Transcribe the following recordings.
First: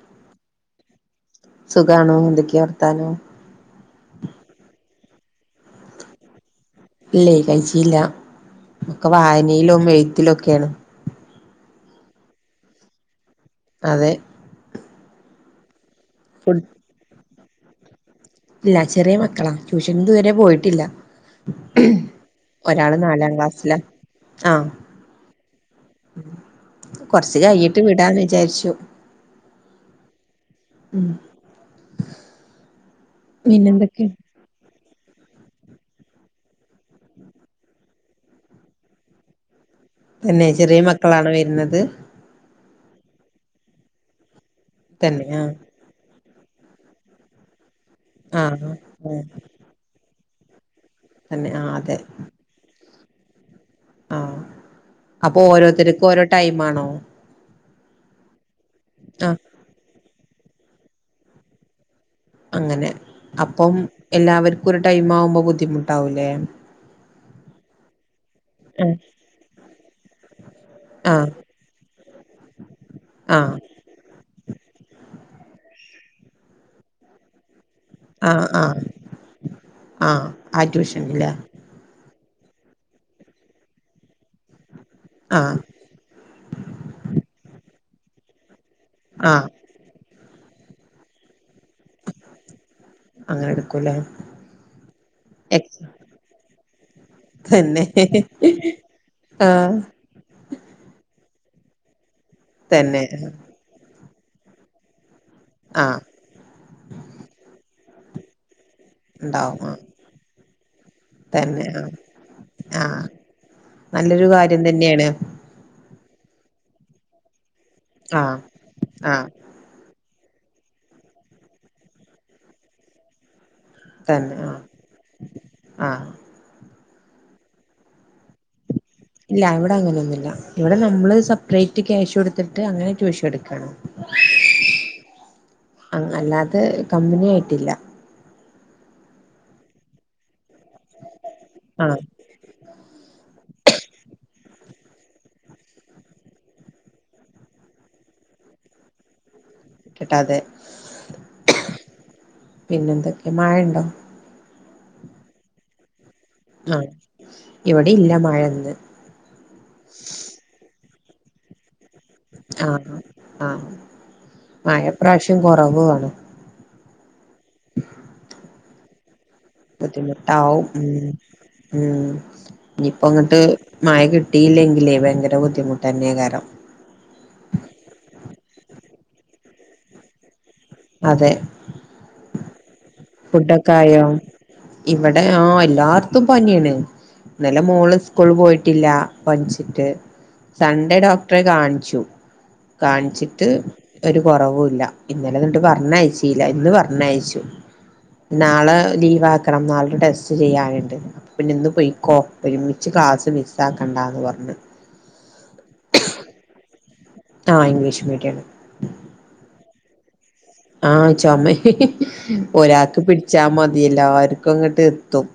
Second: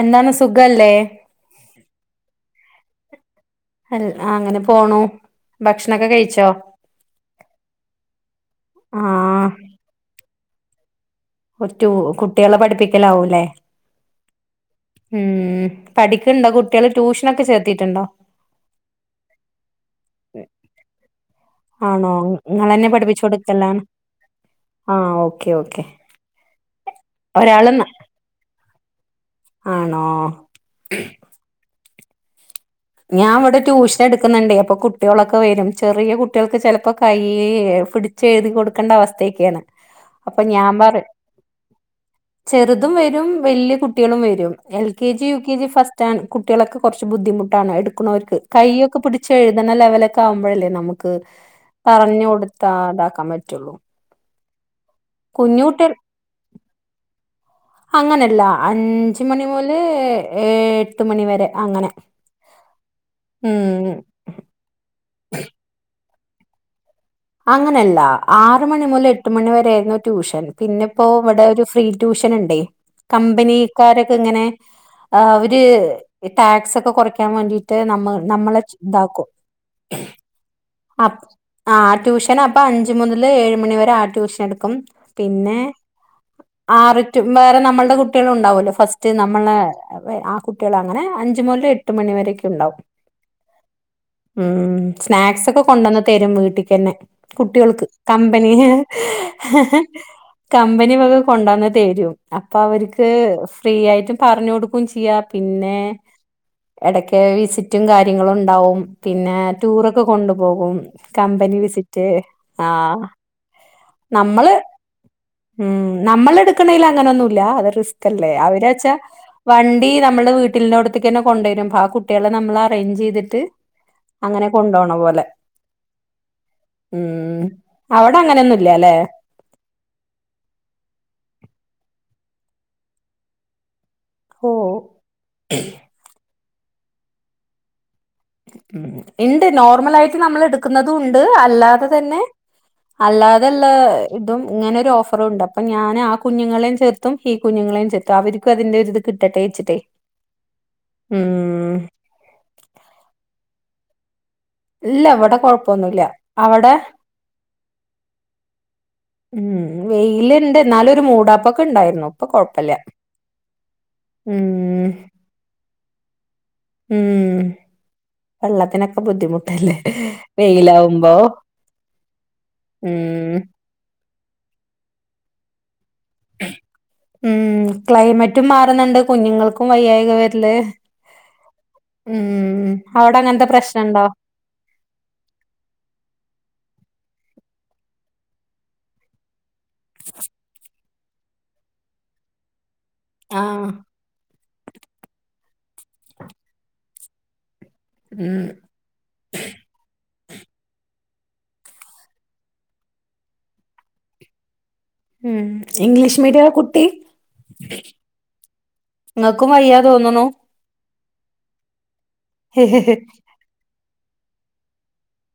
എന്താണ് സുഖല്ലേ. സുഖണോ എന്തൊക്കെയ വർത്താനം. അ അങ്ങനെ പോണു ഭക്ഷണൊക്കെ കഴിച്ചോ. ഇല്ലേ കഴിച്ചില്ല ഒക്കെ ആഹ് വായനയിലും എഴുത്തിലൊക്കെയാണ്. ഒറ്റു കുട്ടികളെ പഠിപ്പിക്കലാവൂല്ലേ. അതെ. ഉം പഠിക്കണ്ടോ ഫുഡ് കുട്ടികള് ട്യൂഷനൊക്കെ ചേർത്തിട്ടുണ്ടോ. ഇല്ല ചെറിയ മക്കളാ ട്യൂഷനിതുവരെ പോയിട്ടില്ല. ആണോ ഇങ്ങളന്നെ ഒരാള് നാലാം ക്ലാസ്സിലാ പഠിപ്പിച്ചുകൊടുക്കലാണ്. ആഹ് ആ ഓക്കേ ഓക്കെ. കൊറച്ചു ഒരാള് കഴിഞ്ഞിട്ടു ന വിടാന്നുവിചാരിച്ചു. ആണോ. ഉം ഞാൻ ഇവിടെ ട്യൂഷൻ പിന്നെന്തൊക്കെ എടുക്കുന്നുണ്ടേ അപ്പൊ കുട്ട് കുട്ടികളൊക്കെ വരും ചെറിയകുട്ടികൾക്ക് ചിലപ്പോ കൈ പിടിച്ചെഴുതി കൊടുക്കേണ്ട അവസ്ഥയൊക്കെയാണ്. അപ്പൊ തന്നെ ചെറിയ ഞാൻപറ മക്കളാണ് വരുന്നത് ചെറുതുംവരും വലൃകുട്ടികളും വരും എൽ കെ തന്നെ ജി യു ആഹ് കെ ജി ഫസ്റ്റാണ് കുട്ടികളൊക്കെ കൊറച്ച് ബുദ്ധിമുട്ടാണ് എടുക്കുന്നവർക്ക് ആഹ് കയ്യൊക്കെ ആഹ് പിടിച്ചെഴു ഇടുന്ന ലെവലൊക്കെ ആകുമ്പോഴല്ലേ നമുക്ക് തന്നെ ആഹ് അതെ പറഞ്ഞുകൊടുത്താ ഇതാക്കാൻ പറ്റുള്ളൂ. ആ അപ്പൊ കുഞ്ഞു കുട്ടികൾ ഓരോത്തർക്കും ഓരോ ടൈമാണോ. അങ്ങനല്ല ആഹ് അഞ്ചുമണിമൊല് ഏ എട്ടുമണിവരെ അങ്ങനെ. അങ്ങനെ അപ്പം ഉം എല്ലാവർക്കും ഒരു ടൈമാവുമ്പോ ബുദ്ധിമുട്ടാവൂലേ അങ്ങനെയല്ല ആഹ് ആറുമണിമൊല് എട്ടുമണിവരെയായിരുന്നു ട്യൂഷൻ പിന്നിപ്പോ ആഹ് ഇവിടെ ഒരു ഫ്രീ ട്യൂഷനൊണ്ടേ ആഹ് കമ്പനി ക്കാരൊക്കെയിങ്ങനെ അവര് ടാക്സൊക്കെ കൊറയ്ക്കാൻ വേണ്ടി ട്ട് നമ്മ ആഹ് നമ്മളെ ആഹ് ഇതാക്കും ആഹ് ആ അപ്പ് ട്യൂഷൻല്ലേ ആ ട്യൂഷനപ്പൊ അഞ്ചുമൊതല് ഏഴുമണിവരെ ആ ട്യൂഷനെടുക്കും പിന്നെ ആഹ് ആറ് റ്റു വേറെ നമ്മളുടെ കുട്ടികളുണ്ടാവല്ലോ ഫസ്റ്റ് റ്റ് ആഹ് നമ്മളെ ആ കുട്ടികൾ അങ്ങനെ അഞ്ചുമൊല് എട്ട് എട്ടുമണിവരൊക്കെ ഉണ്ടാവും അങ്ങനെ എടുക്കൂലേ ഉം സ്നാക്സൊക്കെ എക്സ് കൊണ്ടന്നുതരും വീട്ട്ക്കന്നെ തന്നെ കുട്ടികൾക്ക് കമ്പനി ആഹ് കമ്പനിവക കൊണ്ടോന്നു തേരും അപ്പൊ തന്നെ അവർക്ക് ഫ്രീയായിട്ടും പറഞ്ഞുകൊടുക്കും ചെയ്യാം പിന്നെ ആഹ് എടക്ക് വിസിറ്റും കാര്യങ്ങളും ഒണ്ടാവും പിന്നെ ഉണ്ടാവും ആഹ് ടൂറൊക്കെകൊണ്ടുപോകും കമ്പനി തന്നെ വിസിറ്റ് ആഹ് ആ ആഹ് നല്ലൊരു നമ്മള് കാര്യം തന്നെയാണ് ഉം നമ്മളെടുക്കണേൽ അങ്ങനൊന്നുമില്ല അത് റിസ്കല്ലേ ആഹ് അവരച്ചാ ആഹ് വണ്ടി നമ്മള് വീട്ടിലിന്റേലവിടത്തേക്കുതന്നെ കൊണ്ടേരും അപ്പൊ ആ കുട്ടികളെ നമ്മള് അറേഞ്ച് ചെയ്തിട്ട് തന്നെ അങ്ങനെ കൊണ്ടോണ പോലെ ആ ആ ഉം അവിടങ്ങനെയൊന്നുല്ലാല്ലേ ഇല്ല ഇവിടെ അങ്ങനെയൊന്നില്ല ഇവിടെ നമ്മള് സെപ്പറേറ്റ് ക്യാഷ് കൊടുത്തിട്ട് അങ്ങനെ ട്യൂഷൻ എടുക്കാണ് [inaudible] ഓ അല്ലാത്തെ കമ്പനിയായിട്ടില്ല ഇണ്ട് നോർമലായിട്ട് നമ്മൾ എടുക്കുന്നതുമുണ്ട് അല്ലാതെ ആഹ് തന്നെ അല്ലാതൊള്ള ഇതും ഇങ്ങനെ ഒരു ഓഫറുണ്ട് അപ്പൊ ഞാൻ ആ കുഞ്ഞുങ്ങളേയും ചേർ ത്തും ഈ കുഞ്ഞുങ്ങളേയും ചേർത്തും അവർക്കും അതിന്റെയൊരിത് കിട്ടട്ടെ വെച്ചിട്ടേ കിട്ടാതെ പിന്നെന്തൊക്കെ മഴണ്ടോ ഇല്ല ഇവിടെ കൊഴപ്പൊന്നൂല്ലാ ആ ഇവിടെയില്ല മഴ ഇന്ന് ഉം വെയില് ഇണ്ട് എന്നാലൊരു മൂടാപ്പൊക്കെ ഉണ്ടായിരുന്നു ഇപ്പൊ ആ കൊഴപ്പല്ല ആ ഉം മഴ ഇപ്രാവശ്യം കൊറവുകാണും ഉം വെള്ളത്തിനൊക്കെ ബുദ്ധിമുട് ബുദ്ധിമുട്ടാവും ഉം ഉം ഇനിയിപ്പ ഉം അങ്ങിട്ട് മഴ കിട്ടിയില്ലെങ്കിൽ ഭയങ്കര ബുദ്ധിമുട്ട് തന്നെകരം ഉം ക്ലൈമറ്റും മാറുന്നുണ്ട് കുഞ്ഞുങ്ങൾക്കും വയ്യായിക വരില് അതെ ഉം അവിടെ അങ്ങനത്തെ ഫുഡൊക്കെ ആയോ പ്രശ്നണ്ടോ ഇവിടെ ആഹ് എല്ലാർത്തും പനിയാണ് ഇന്നലെ മോള് സ്കൂള് പോയിട്ടില്ല പൻച്ച് സൺ‌ഡേ ഡോക്ടറെ കാണിച്ചു കാണിച്ചിട്ട് ആഹ് ഒരു കുറവുല്ല ഇന്നലെ എന്നിട്ട് പറഞ്ഞയച്ചീല്ല ഇന്ന് പറഞ്ഞ അയച്ചു ഉം നാളെ ലീവ് ആക്കണം നാളുടെ ടെസ്റ്റ് ചെയ്യാനുണ്ട് പിന്നെ ഇന്ന് പൊയ്ക്കോ ഒരുമിച്ച് ക്ലാസ് മിസ് ആക്കണ്ടന്ന് പറഞ് ഉം ഇംഗ്ലീഷ് മീഡിയം കുട്ടി ആഹ് ഇംഗ്ലീഷ് മീഡിയം ഇങ്ങൾക്കും വയ്യാ തോന്നുണു ആഹ് ചൊമ ഒരാക്ക് പിടിച്ചാ മതി എല്ലർക്കും ഇങ്ങോട്ട് എത്തും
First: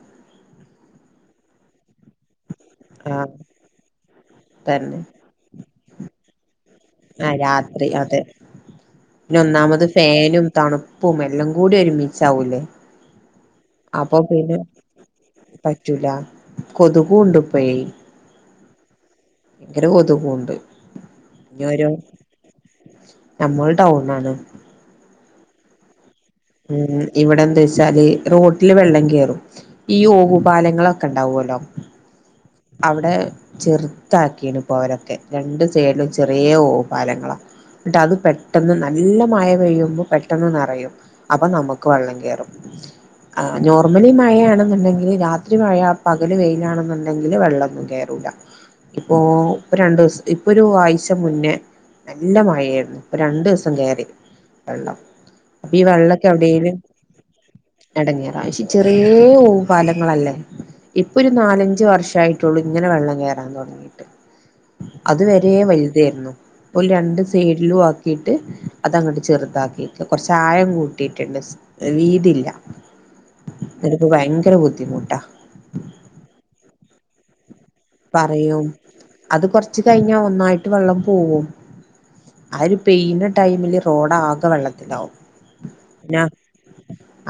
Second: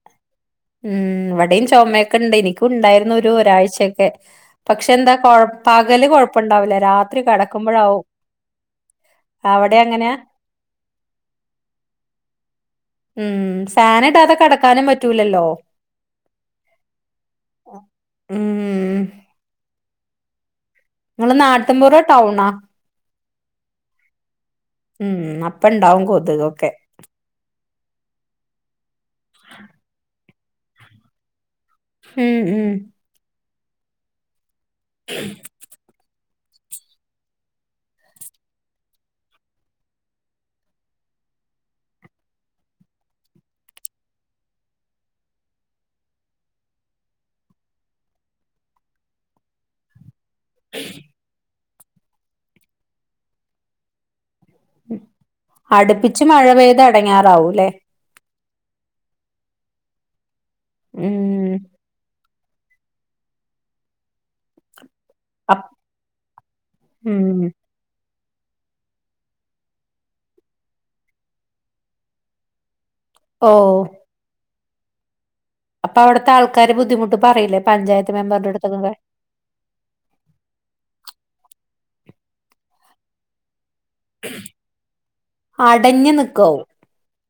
ഉം ഇവിടെയും ചുമയൊക്കെ ഇണ്ട് എനിക്കും ഉണ്ടായിരുന്നു ആഹ് ഒരു ഒരാഴ്ചയൊക്കെ പക്ഷെ തന്നെ എന്താകോ പകല് കൊഴപ്പംണ്ടാവില്ല രാത് ആഹ് രാത്രി അതെ പിന്ന അവിടെ ഒന്നാമത് അങ്ങനെ ഫേനും തണുപ്പും എല്ലാം കൂടി ഒരുമിച്ച് ആവൂലേ ഉം ഫാനിടാതെ കെടക്കാനും പറ്റൂലല്ലോ പറ്റൂല കൊതുകൂണ്ട് ഇപ്പഴേ ഉം ഭയങ്കര കൊതുകുണ്ട് നിങ്ങള് ഓരോ നാട്ടിൻപുറം ടൗണാ നമ്മള് ടൗൺ ആണ് ഉം ഉം അപ്പം ഇണ്ടാവും കൊതുകൊക്കെ ഉം ഇവിടെ എന്താ വെച്ചാല് റോട്ടില് വെള്ളം കയറും ഈ ഓഹുപാലങ്ങളൊക്കെ ഉണ്ടാവുമല്ലോ ഉം ഉം ഇവിടെ ചെറുതാക്കിണ്പ്പോരൊക്കെ രണ്ടു സൈഡിലും ചെറിയ ഓഹു പാലങ്ങളാ എന്നിട്ട് അത് പെട്ടെന്ന് നല്ല മഴ പെയ്യുമ്പോൾ പെട്ടെന്ന് നെറയും അപ്പൊ നമുക്ക് വെള്ളം കയറും ആഹ് നോർമലി മഴയാണെന്നുണ്ടെങ്കിൽ രാത്രി മഴ പകല് വെയിലാണെന്നു ണ്ടെങ്കിൽ വെള്ളൊന്നും കേയറൂല്ല ഇപ്പൊ രണ്ട് ദിവസം ഇപ്പൊ ഒരു ആഴ്ച മുന്നേ നല്ല മഴയായിരുന്നു ഇപ്പ രണ്ടു ദിവസം കേയറി വെള്ളം അപ്പൊ ഈ അടുപ്പിച്ച് വെള്ളക്കെ മഴ എവിടെലും പെയ്ത് അടങ്ങാറാവൂല്ലേ എടങ്ങേറാ പക്ഷെ ചെറിയ ഓവു പാലങ്ങളല്ലേ ഇപ്പൊ ഒരു ഉം നാലഞ്ച വർഷ് ഷായിട്ടുള്ളൂ ഇങ്ങനെ വെള്ളം കയറാൻ തൊടങ്ങിയിട്ട് അത് വരെ അപ് വലുതായിരുന്നു ഇപ്പൊ രണ്ട് ഉം സൈഡിലും ആ ക്കിയിട്ട് അതങ്ങോട്ട് ചെറുതാക്കിയിട്ട് കൊറച്ച് ആഴം കൂട്ടിയിട്ടുണ്ട് വീതില്ല ഓ അത് ഭയങ്കര ബുദ്ധിമുട്ടാ അപ്പൊ അവിടുത്തേ ആൾക്കാര് ബുദ്ധിമുട്ട് പറയില്ലെ പറയും അത് കൊറച്ച് കഴിഞ്ഞ ഒന്നായിട്ട് വെള്ളം പോവും ആഹ് ഒരു പെയിന്ന ടൈമില് തോടാകെ വെള്ളത്തിലാവും അടഞ്ഞു പിന്നെ നിക്കാവും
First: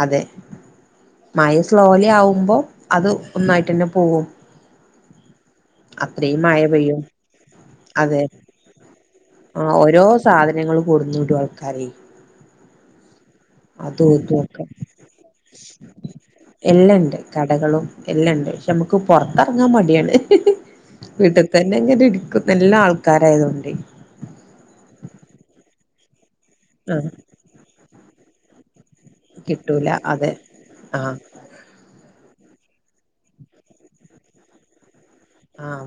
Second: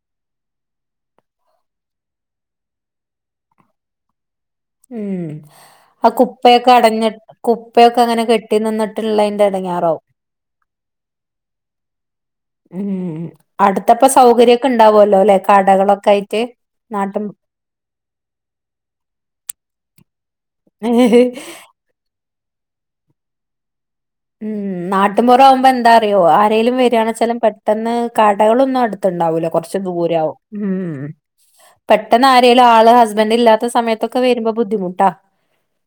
അതെ മഴ സ്ലോലി ആവുമ്പോ അത് ഒന്നായിട്ട് തന്നെ പോകും ഉം ആഹ് മഴ കുപ്പയൊക്കെ പെയ്യും അടഞ്ഞിട്ട് കുപ്പയൊക്കെ അതെ അങ്ങനെ കെട്ടി നിന്നിട്ടുള്ളതിന്റെ എടങ്ങാറാവും സാധനങ്ങള് കൊട്ന്നിടു ആൾക്കാരെ ഇഹിം അടുത്തപ്പ അതും ഇതും ഒക്കെ സൗകര്യക്കെ ഇണ്ടാവുല്ലോല്ലെ കടകളൊക്കെ ആയിട്ട് നാട്ടും ടകളും എല്ലാണ്ട് പക്ഷെ നമുക്ക് പൊറത്തിറങ്ങാൻ മടിയാണ് വീട്ടി ത ന്നങ്ങനെ ഇരിക്കും നല്ല ആൾക്കാരായതോണ്ടേ ഉം നാട്ടിപുറ ആവുമ്പോ എന്താറിയോ ആരേലും ആഹ് വര്യാണെച്ചാലും പെട്ടെന്ന് കടകളൊന്നും അട് ത്തെണ്ടാവൂല കൊറച്ച് കിട്ടൂല അതെ ദൂരെയാവും ഉം ആഹ് പെട്ടെന്ന് ആരേലും ആള് ഹസ്ബൻഡ് ഇല്ലാത്ത സമയത്തൊക്കെ വരുമ്പൊ ബുദ്ധിമുട്ടാ ആഹ്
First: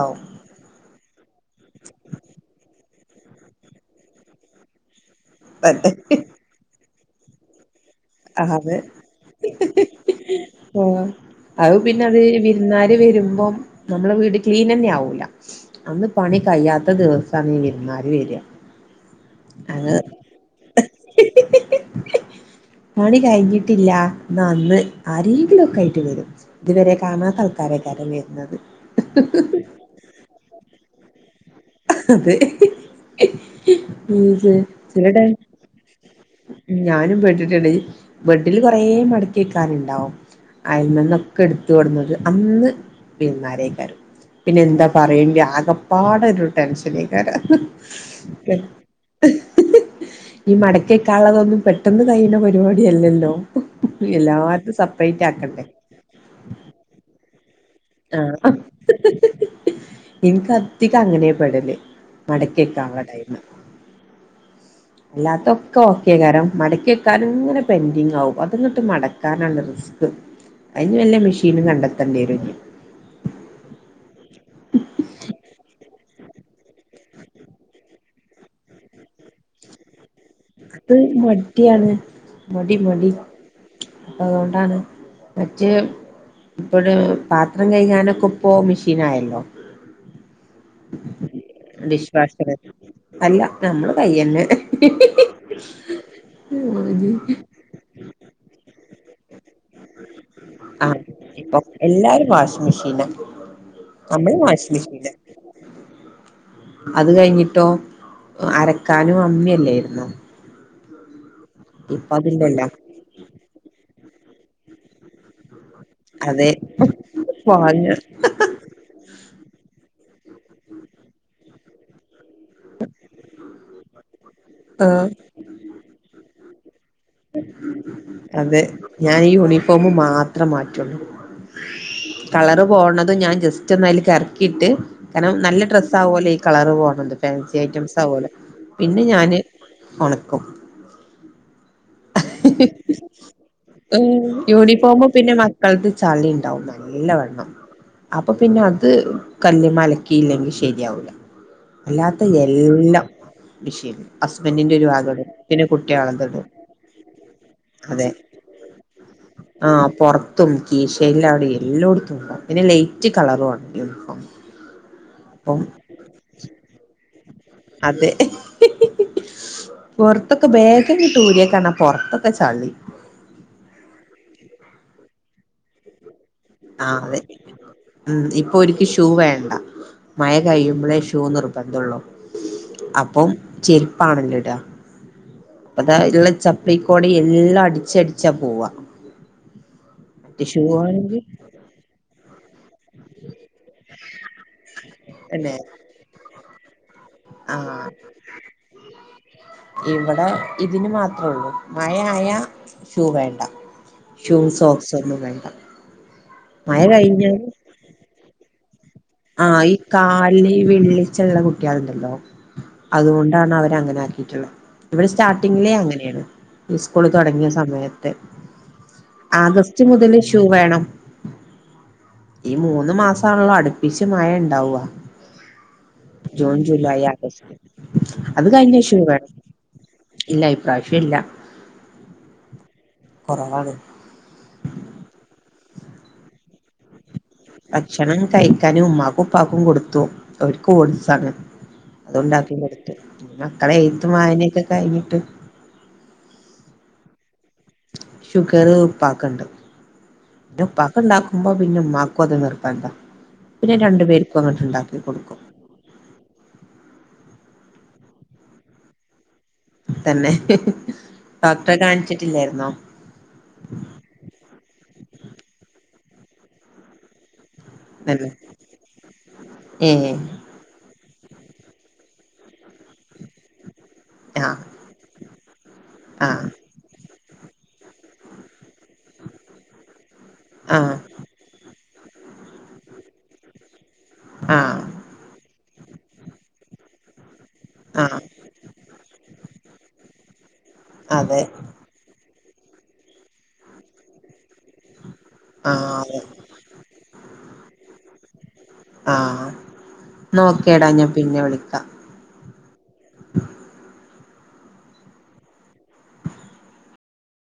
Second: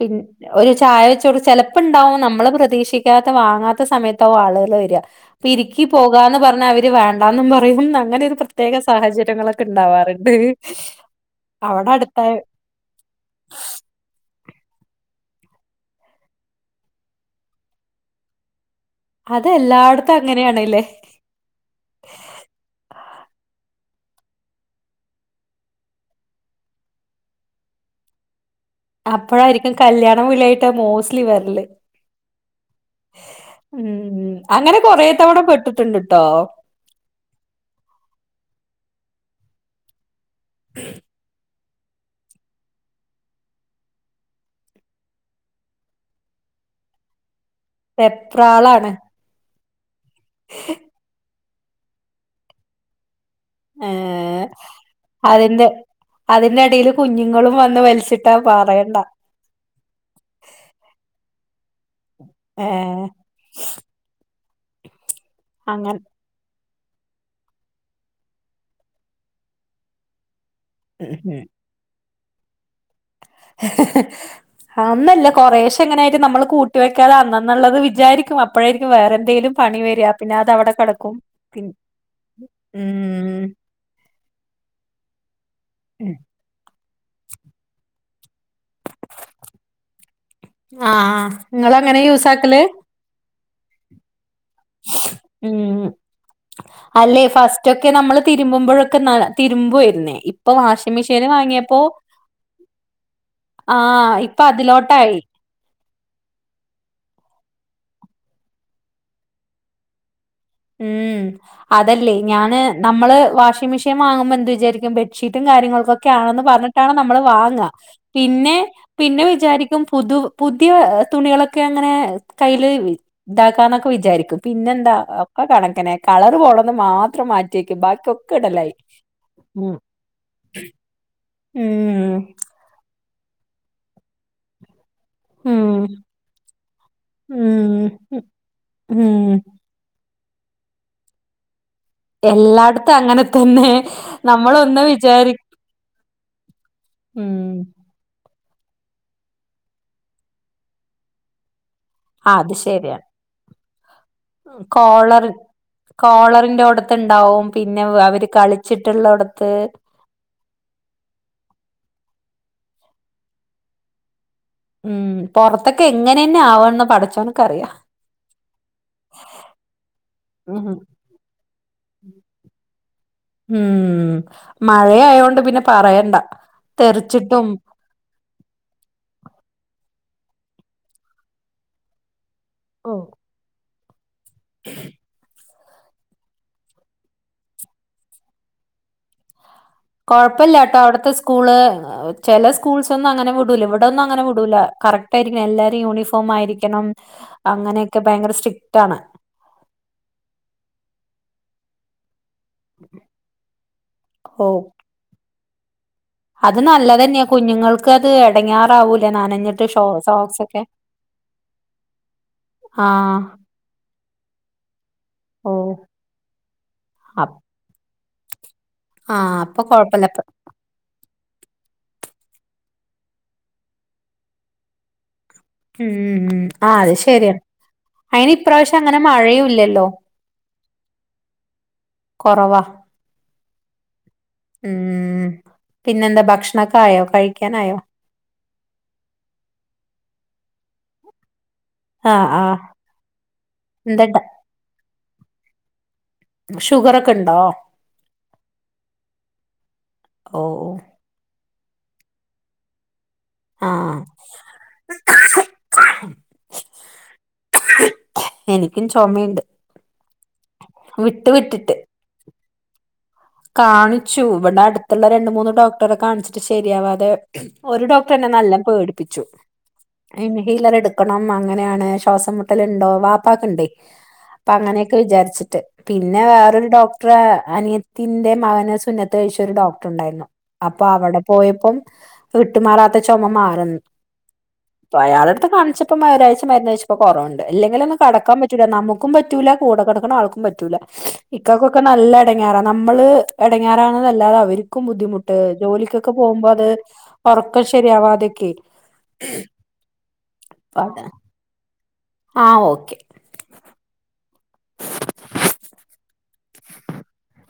പിൻ ഒരു ചായ വെച്ചോട് ചെലപ്പിണ്ടാവും നമ്മള് പ്ര തീക്ഷിക്കാത്ത വാങ്ങാത്ത സമയത്ത് ആവും ആളുകള് വരിക അപ്പ ഇരിക്ക് തന്നെ പോകാന്ന് പറഞ്ഞ അവ ര് വേണ്ടാന്നും പറയും അങ്ങനെ ഒരു അതെ പ്രത്യേക സാഹചര്യങ്ങളൊക്കെ ഇണ്ടാവാറിണ്ട് ആഹ് അത് പിന്നെ അത് വിരുന്നാര് വരുമ്പം നമ്മളെ വീട് ക്ലീൻ അന്നെ ആവൂല അന്ന് പണി കഴിയാത്ത ദിവസാണീ വിരുന്നാര് വര്യാ അതെല്ലായിടത്തും അങ്ങനെയാണില്ലേ പണി കഴിഞ്ഞിട്ടില്ല എന്ന അന്ന് ആരേങ്കിലു ഒക്കെ ആയിട്ട് വരും ഇതുവരെ കാണാത്ത ആൾക്കാരായ്ക്കും മിക്കാറും വെരുന്നത് അപ്പഴായിരിക്കും കല്യാണം വിളിയാട്ട് മോസ്റ്റ്ലി വ അതെ ഉം അങ്ങനെ കൊറേ ചില ടൈം തവണ പെട്ട്ട്ടിണ്ട്ട്ടോ ഞാനും പെട്ട്ട്ടിണ്ട് ബെഡ്ഡ്ല് കൊറേ മട‌ക്കി വെക്കാനിണ്ടാവും. അയ്മ്മെന്നൊക്കെ ഇട് ത്ത് കൊണ്ടന്നത് അന്ന് വിര്ന്നാരെയ്ക്കാരം. പിന്നെന്താ പറയണ്ട്യെ ആകപ്പാടൊരു ടെൻഷനെയ്ക്കാരം വെപ്രാളാണ് ഈ മട‌ക്കി വെക്കാള്ളതൊന്നും പെട്ടന്ന് കഴിയണ പരിപാടിയല്ലല്ലോ. എല്ലാരതും സപ്രൈറ്റാക്കണ്ടെ. അതിന്റെടീല് കുഞ്ഞ്ങ്ങളും വന്ന് വലിച്ചിട്ടാ പറയണ്ട. ഇൻക്കതികങ്ങനെ പെടല് മടക്കി വെക്കാനെള്ള ഏഹ് ടൈമ് അല്ലാത്തൊക്കെ അങ്ങനെ ഓക്കെയ്ക്കാരം മട‌ക്കി വെ തലങ്ങനെ പെന്റിങ്ങാവും അതങ്ങട്ട് മടക്കാനാണ് റിസ്ക്ക് അയ്ന് ഉം വെല്ലെ ഉം മിഷീനും കണ്ടെ ത്തെണ്ടിവരും [inaudible] അവൊന്നല്ല. കൊറേഷെങ്ങനെ ആയത് നമ്മള് കൂട്ടി വെയ്ക്കാതെ അന്ന്ന്നിള്ളത് വിചാരിക്കും അ പ്പഴായിരിക്കും വേറെന്തേലും പണി വരാ പിന്നതവടെ ത് കടക്കും പിൻ മടിയാണ് ഉം അപ്പ അതുകൊണ്ടാണ് മറ്റേ ഇപ്പഴ് പാത്രം കഴുകാനൊക്കൊ പോവാൻ മിഷീനായല്ലോ ആഹ് ഇങ്ങളങ്ങനേ ഡിഷ് വാഷർ യൂസാക്കല് അല്ല ഞമ്മള് കയ്യന്നെ ഉം. അല്ലെ ഫസ്റ്റൊക്കെ നമ്മള് തിരുമ്പുമ്പഴൊക്കെ ന തിരുമ്പുവോരിന്നെ ഇപ്പൊ വാഷിംഗ് ആഹ് മെഷീന് ഇപ്പം വാങ്ങ്യപ്പൊ എല്ലാരും വാഷിംഗ് മെഷീനാ ആഹ് ഇപ്പ നമ്മളും വാഷിംഗ് മെഷീനാ അതിലോട്ടായി അത് കഴിഞ്ഞിട്ടോ അരക്കാനും അമ്മിയെല്ലേര്ന്നോ ഉം അതല്ലെയ് ഞാന് അതില്ലല്ലോ ന മ്മള് വാഷിംങ് മിഷീൻ വാങ്ങുമ്പൊ എന്ത് വിജാരിക്കും ബെഡ്ഷീറ്റും കാര്യങ്ങൾക്കൊ ക്കാണെന്ന് അതെ പറഞ്ഞ്ട്ടാണ് നമ്മള് വാങ്ങാ വാങ്ങ പിന്നെ പിന്നെ വിചാരിക്കും പുതു പുതിയ തുണികളൊക്കെ അങ്ങനേ കയ്യ്ല് ഇതാക്കാന്നൊക്കെ വിചാരിക്കും പിന്നെന്താ ആഹ് ഒക്കെ കണക്കെന്നെ കളറ് പോണത് മാ അതെ ഞാൻ ഉം യൂണിഫോമ് മാത്രം മാറ്റൊള്ളു ഉം കളറ് പോണതും ഞാൻ ജസ്റ്റൊന്ന് അയ്ല് കറക്കീട്ട് കാരണം നല്ല ഉം ഡ്രസ്സാവോലൊ ഈ കളറ് പോണത് ഫാൻസി ഉം ഐറ്റംസാവോലൊ പിന്നെ ഉം ഞാന് ഒണക്കും. എല്ലായിടത്തും അങ്ങനെ തന്നെ നമ്മളൊന്ന് യൂണിഫോമും പിന്നെ വിചാരി മക്കൾതും ചളിണ്ടാവും ന ല്ല ഉം വണ്ണം അപ്പൊ പിന്നെ അത് കല്ല്മ്മെ അലക്കീല്ലെങ്കി ശെര്യാവൂല. അല്ലാത്തെ അത് ശരിയാണ് എല്ലം മെഷീന്ല് ഹസ്ബന്റിന്റെ ഒരു വകടും പിന്നെ കുട്ട്യാളത്‌ടും. ത്ത്ണ്ടാവും പിന്നെ വെ അവര് കളിച്ച്ട്ട്ള്ളോടത്ത്, ആഹ് പൊറത്തും കീഷേലവടേം എല്ലോട്ത്തുംണ്ടാകും. പിന്നെ ലൈറ്റ് കളറും ആണ് യൂണിഫോമ്. ഉം. പൊറത്തൊക്കെങ്ങനെന്നാവാന്ന് പടച്ചോന് അതെ. പൊറത്തൊക്കെ ഉം ബാഗ്ങ്ങ ട്ട് ഊര്യാക്കാണ പൊറത്തൊക്കെ ചളി. ഉം. മഴയായോണ്ട് പിന്നെ പറയണ്ട. ആഹ് അതെ. തെറിച്ചിട്ടും ഉം ഇപ്പൊ ഓര്ക്ക് ഷൂ വേണ്ട. മഴ കയ്യുമ്പളേ ഷൂ നിർബന്തൊള്ളൂ. ഓഹ് അപ്പം ചെരുപ്പാണല്ലോ ഇടാ [inaudible] അതാ ഇല്ല ചപ്ലീക്കൂടിം എല്ലാം അടിച്ചടിച്ചാ പോവാ. മറ്റേ ഷൂ കൊഴപ്പല്ലാട്ടോ അവിടുത്തെ ആണെങ്കിൽ സ്കൂള് ചില സ്കൂൾസ് ഒന്നും അങ്ങനെ വിടൂല ഇവിടെ ഇവിടൊന്നും അങ്ങനെ വിടൂല്ല. കറക്റ്റ് ആയിരിക്കണം അല്ലെ എല്ലാരും യൂണിഫോം ആയിരിക്കണം. ആ അങ്ങനെയൊക്കെ ഭയങ്കര സ്ട്രിക്ട് ആണ്! ഇവിടെ ഇതിന് മാത്രേ ഒള്ളൂ മഴയായ ഷൂ വേണ്ട. ഷൂ, ഓഹ് സോക്സ് ഒന്നും വേണ്ട. അത് മഴ നല്ലതന്നേ കഴിഞ്ഞാല് കുഞ്ഞുങ്ങൾക്ക്ത് ഇടങ്ങേറാവൂല ആഹ് ഈ കാൽല് ഈ വിള്ളിച്ചള്ള കുട്ട്യാള്ണ്ടല്ലോ ആഹ് അതുകൊണ്ടാണ് അവര് അങ്ങനെ ആക്കീട്ട്ള്ളത് ഇവിടെ സ്റ്റാർട്ടിങ്ങിലെ ഓഹ് അങ്ങനെയാണ്. ഈ സ്കൂള് തുടങ്ങിയ സമയത്ത് ആഹ് അപ്പൊ ആഗസ്റ്റ് മുതല് കൊഴപ്പല്ലപ്പ ഷൂ വേണം. ഈ മൂന്ന് മാസാണല്ലോ അട് പിച്ചു മഴ ഉണ്ടാവ ഉം ഉം ജൂൺ, ആ അത് ജൂലൈ, ശരിയാണ് ആഗസ്റ്റ് അയിന് അത് ഇപ്രാവശ്യം കഴിഞ്ഞാ ഷൂ അങ്ങനെ വേണം. മഴയുല്ലല്ലോ ഇല്ല ഇപ്രാവശ്യം ഇല്ല കുറവാ കുറവാണ് ഉം പിന്നെന്താ ഭക്ഷണൊക്കെ ആയോ? കഴിക്കാനായോ? ഭക്ഷണം കഴിക്കാനും ഉമ്മക്കും, ഉപ്പക്കും കൊടുത്തു. അവർക്ക് ഓട്സാണ്. ആ ആ അത്ണ്ടാക്കി കൊടുത്ത് മക്കളെ എഴുതും എന്താ വായനൊക്കെ കഴിഞ്ഞിട്ട്. ഷുഗറൊക്കെ ഉണ്ടോ? ഷുഗർ ഉപ്പാക്ക്ണ്ട്. ഓ ൻ്റെ ഉപ്പ ക്ക് ഉണ്ടാക്കുമ്പോ പിന്നെ ഉമ്മാക്കും അതു നിർബന്ധ. ആ പിന്നെ രണ്ടു പേർക്കും അങ്ങോട്ട് ഉണ്ടാക്കി കൊടുക്കും. എനിക്കും ചുമയുണ്ട്. തന്നെ, വിട്ട് വിട്ടിട്ട് ഡോക്ടറെ കാണിച്ചിട്ടില്ലായിര്ന്നോ കാണിച്ചു ഇവിടെ അടുത്തുള്ള രണ്ട്, മൂന്ന് ഡോക്ടറെ കാണിച്ചിട്ട് ശരിയാവാതെ ഒരു തന്നെ ഡോക്ടറെന്നെ നല്ലോം പേടിപ്പിച്ചു ഏ ഇൻ ഹീലർ എടുക്കണം അങ്ങനെയാണ് ശ്വാസം മുട്ടലുണ്ടോ വാപ്പക്ക ഇണ്ട്. അപ്പൊ ആഹ് അങ്ങനെ ക്കെ വിചാരിച്ചിട്ട്. പിന്നെ ആഹ് വേറൊരു ഡോക്ടറെ അനിയ തിന്റെ മകനെ സുന്നത്ത് കഴിച്ച ഒരു ഡോക്ടർ ഉണ്ടായിരുന്നു. അപ്പൊ ആഹ് അവിടെ പോയപ്പം വിട്ടുമാറാത്ത ചുമ മാറ്നെ ആഹ്. ഇപ്പം അയാൾടെ അടുത്ത് കാണിച്ചപ്പം ഒരാഴ്ച്ച മരുന്ന് കഴിച്ചപ്പോ കുറവണ്ട് ഇല്ലെങ്കിലൊന്ന് ആഹ് കെടക്കാൻ പറ്റു റ്റുല നമുക്കും പറ്റൂല കൂടെ കിടക്കുന്ന ആൾക്കും പറ്റൂല അതെ ഇക്കാക്കൊക്കെ നല്ല എടങ്ങേറാണ് നമ്മള് ഇടങ്ങേറണതല്ലാതെ അവർക്കും ബുദ്ധിമുട്ട്, ആഹ് ജോലിക്കൊക്കെ അതെ പോകുമ്പോ അത്. ഉറക്കം ശരിയാവാതൊക്കെയെ ആഹ് ന്നാ ഓക്കേടാ ഞാൻ പിന്നെ വിളിക്കാം. ആഹ് ഓക്കേ [inaudible] [inaudible]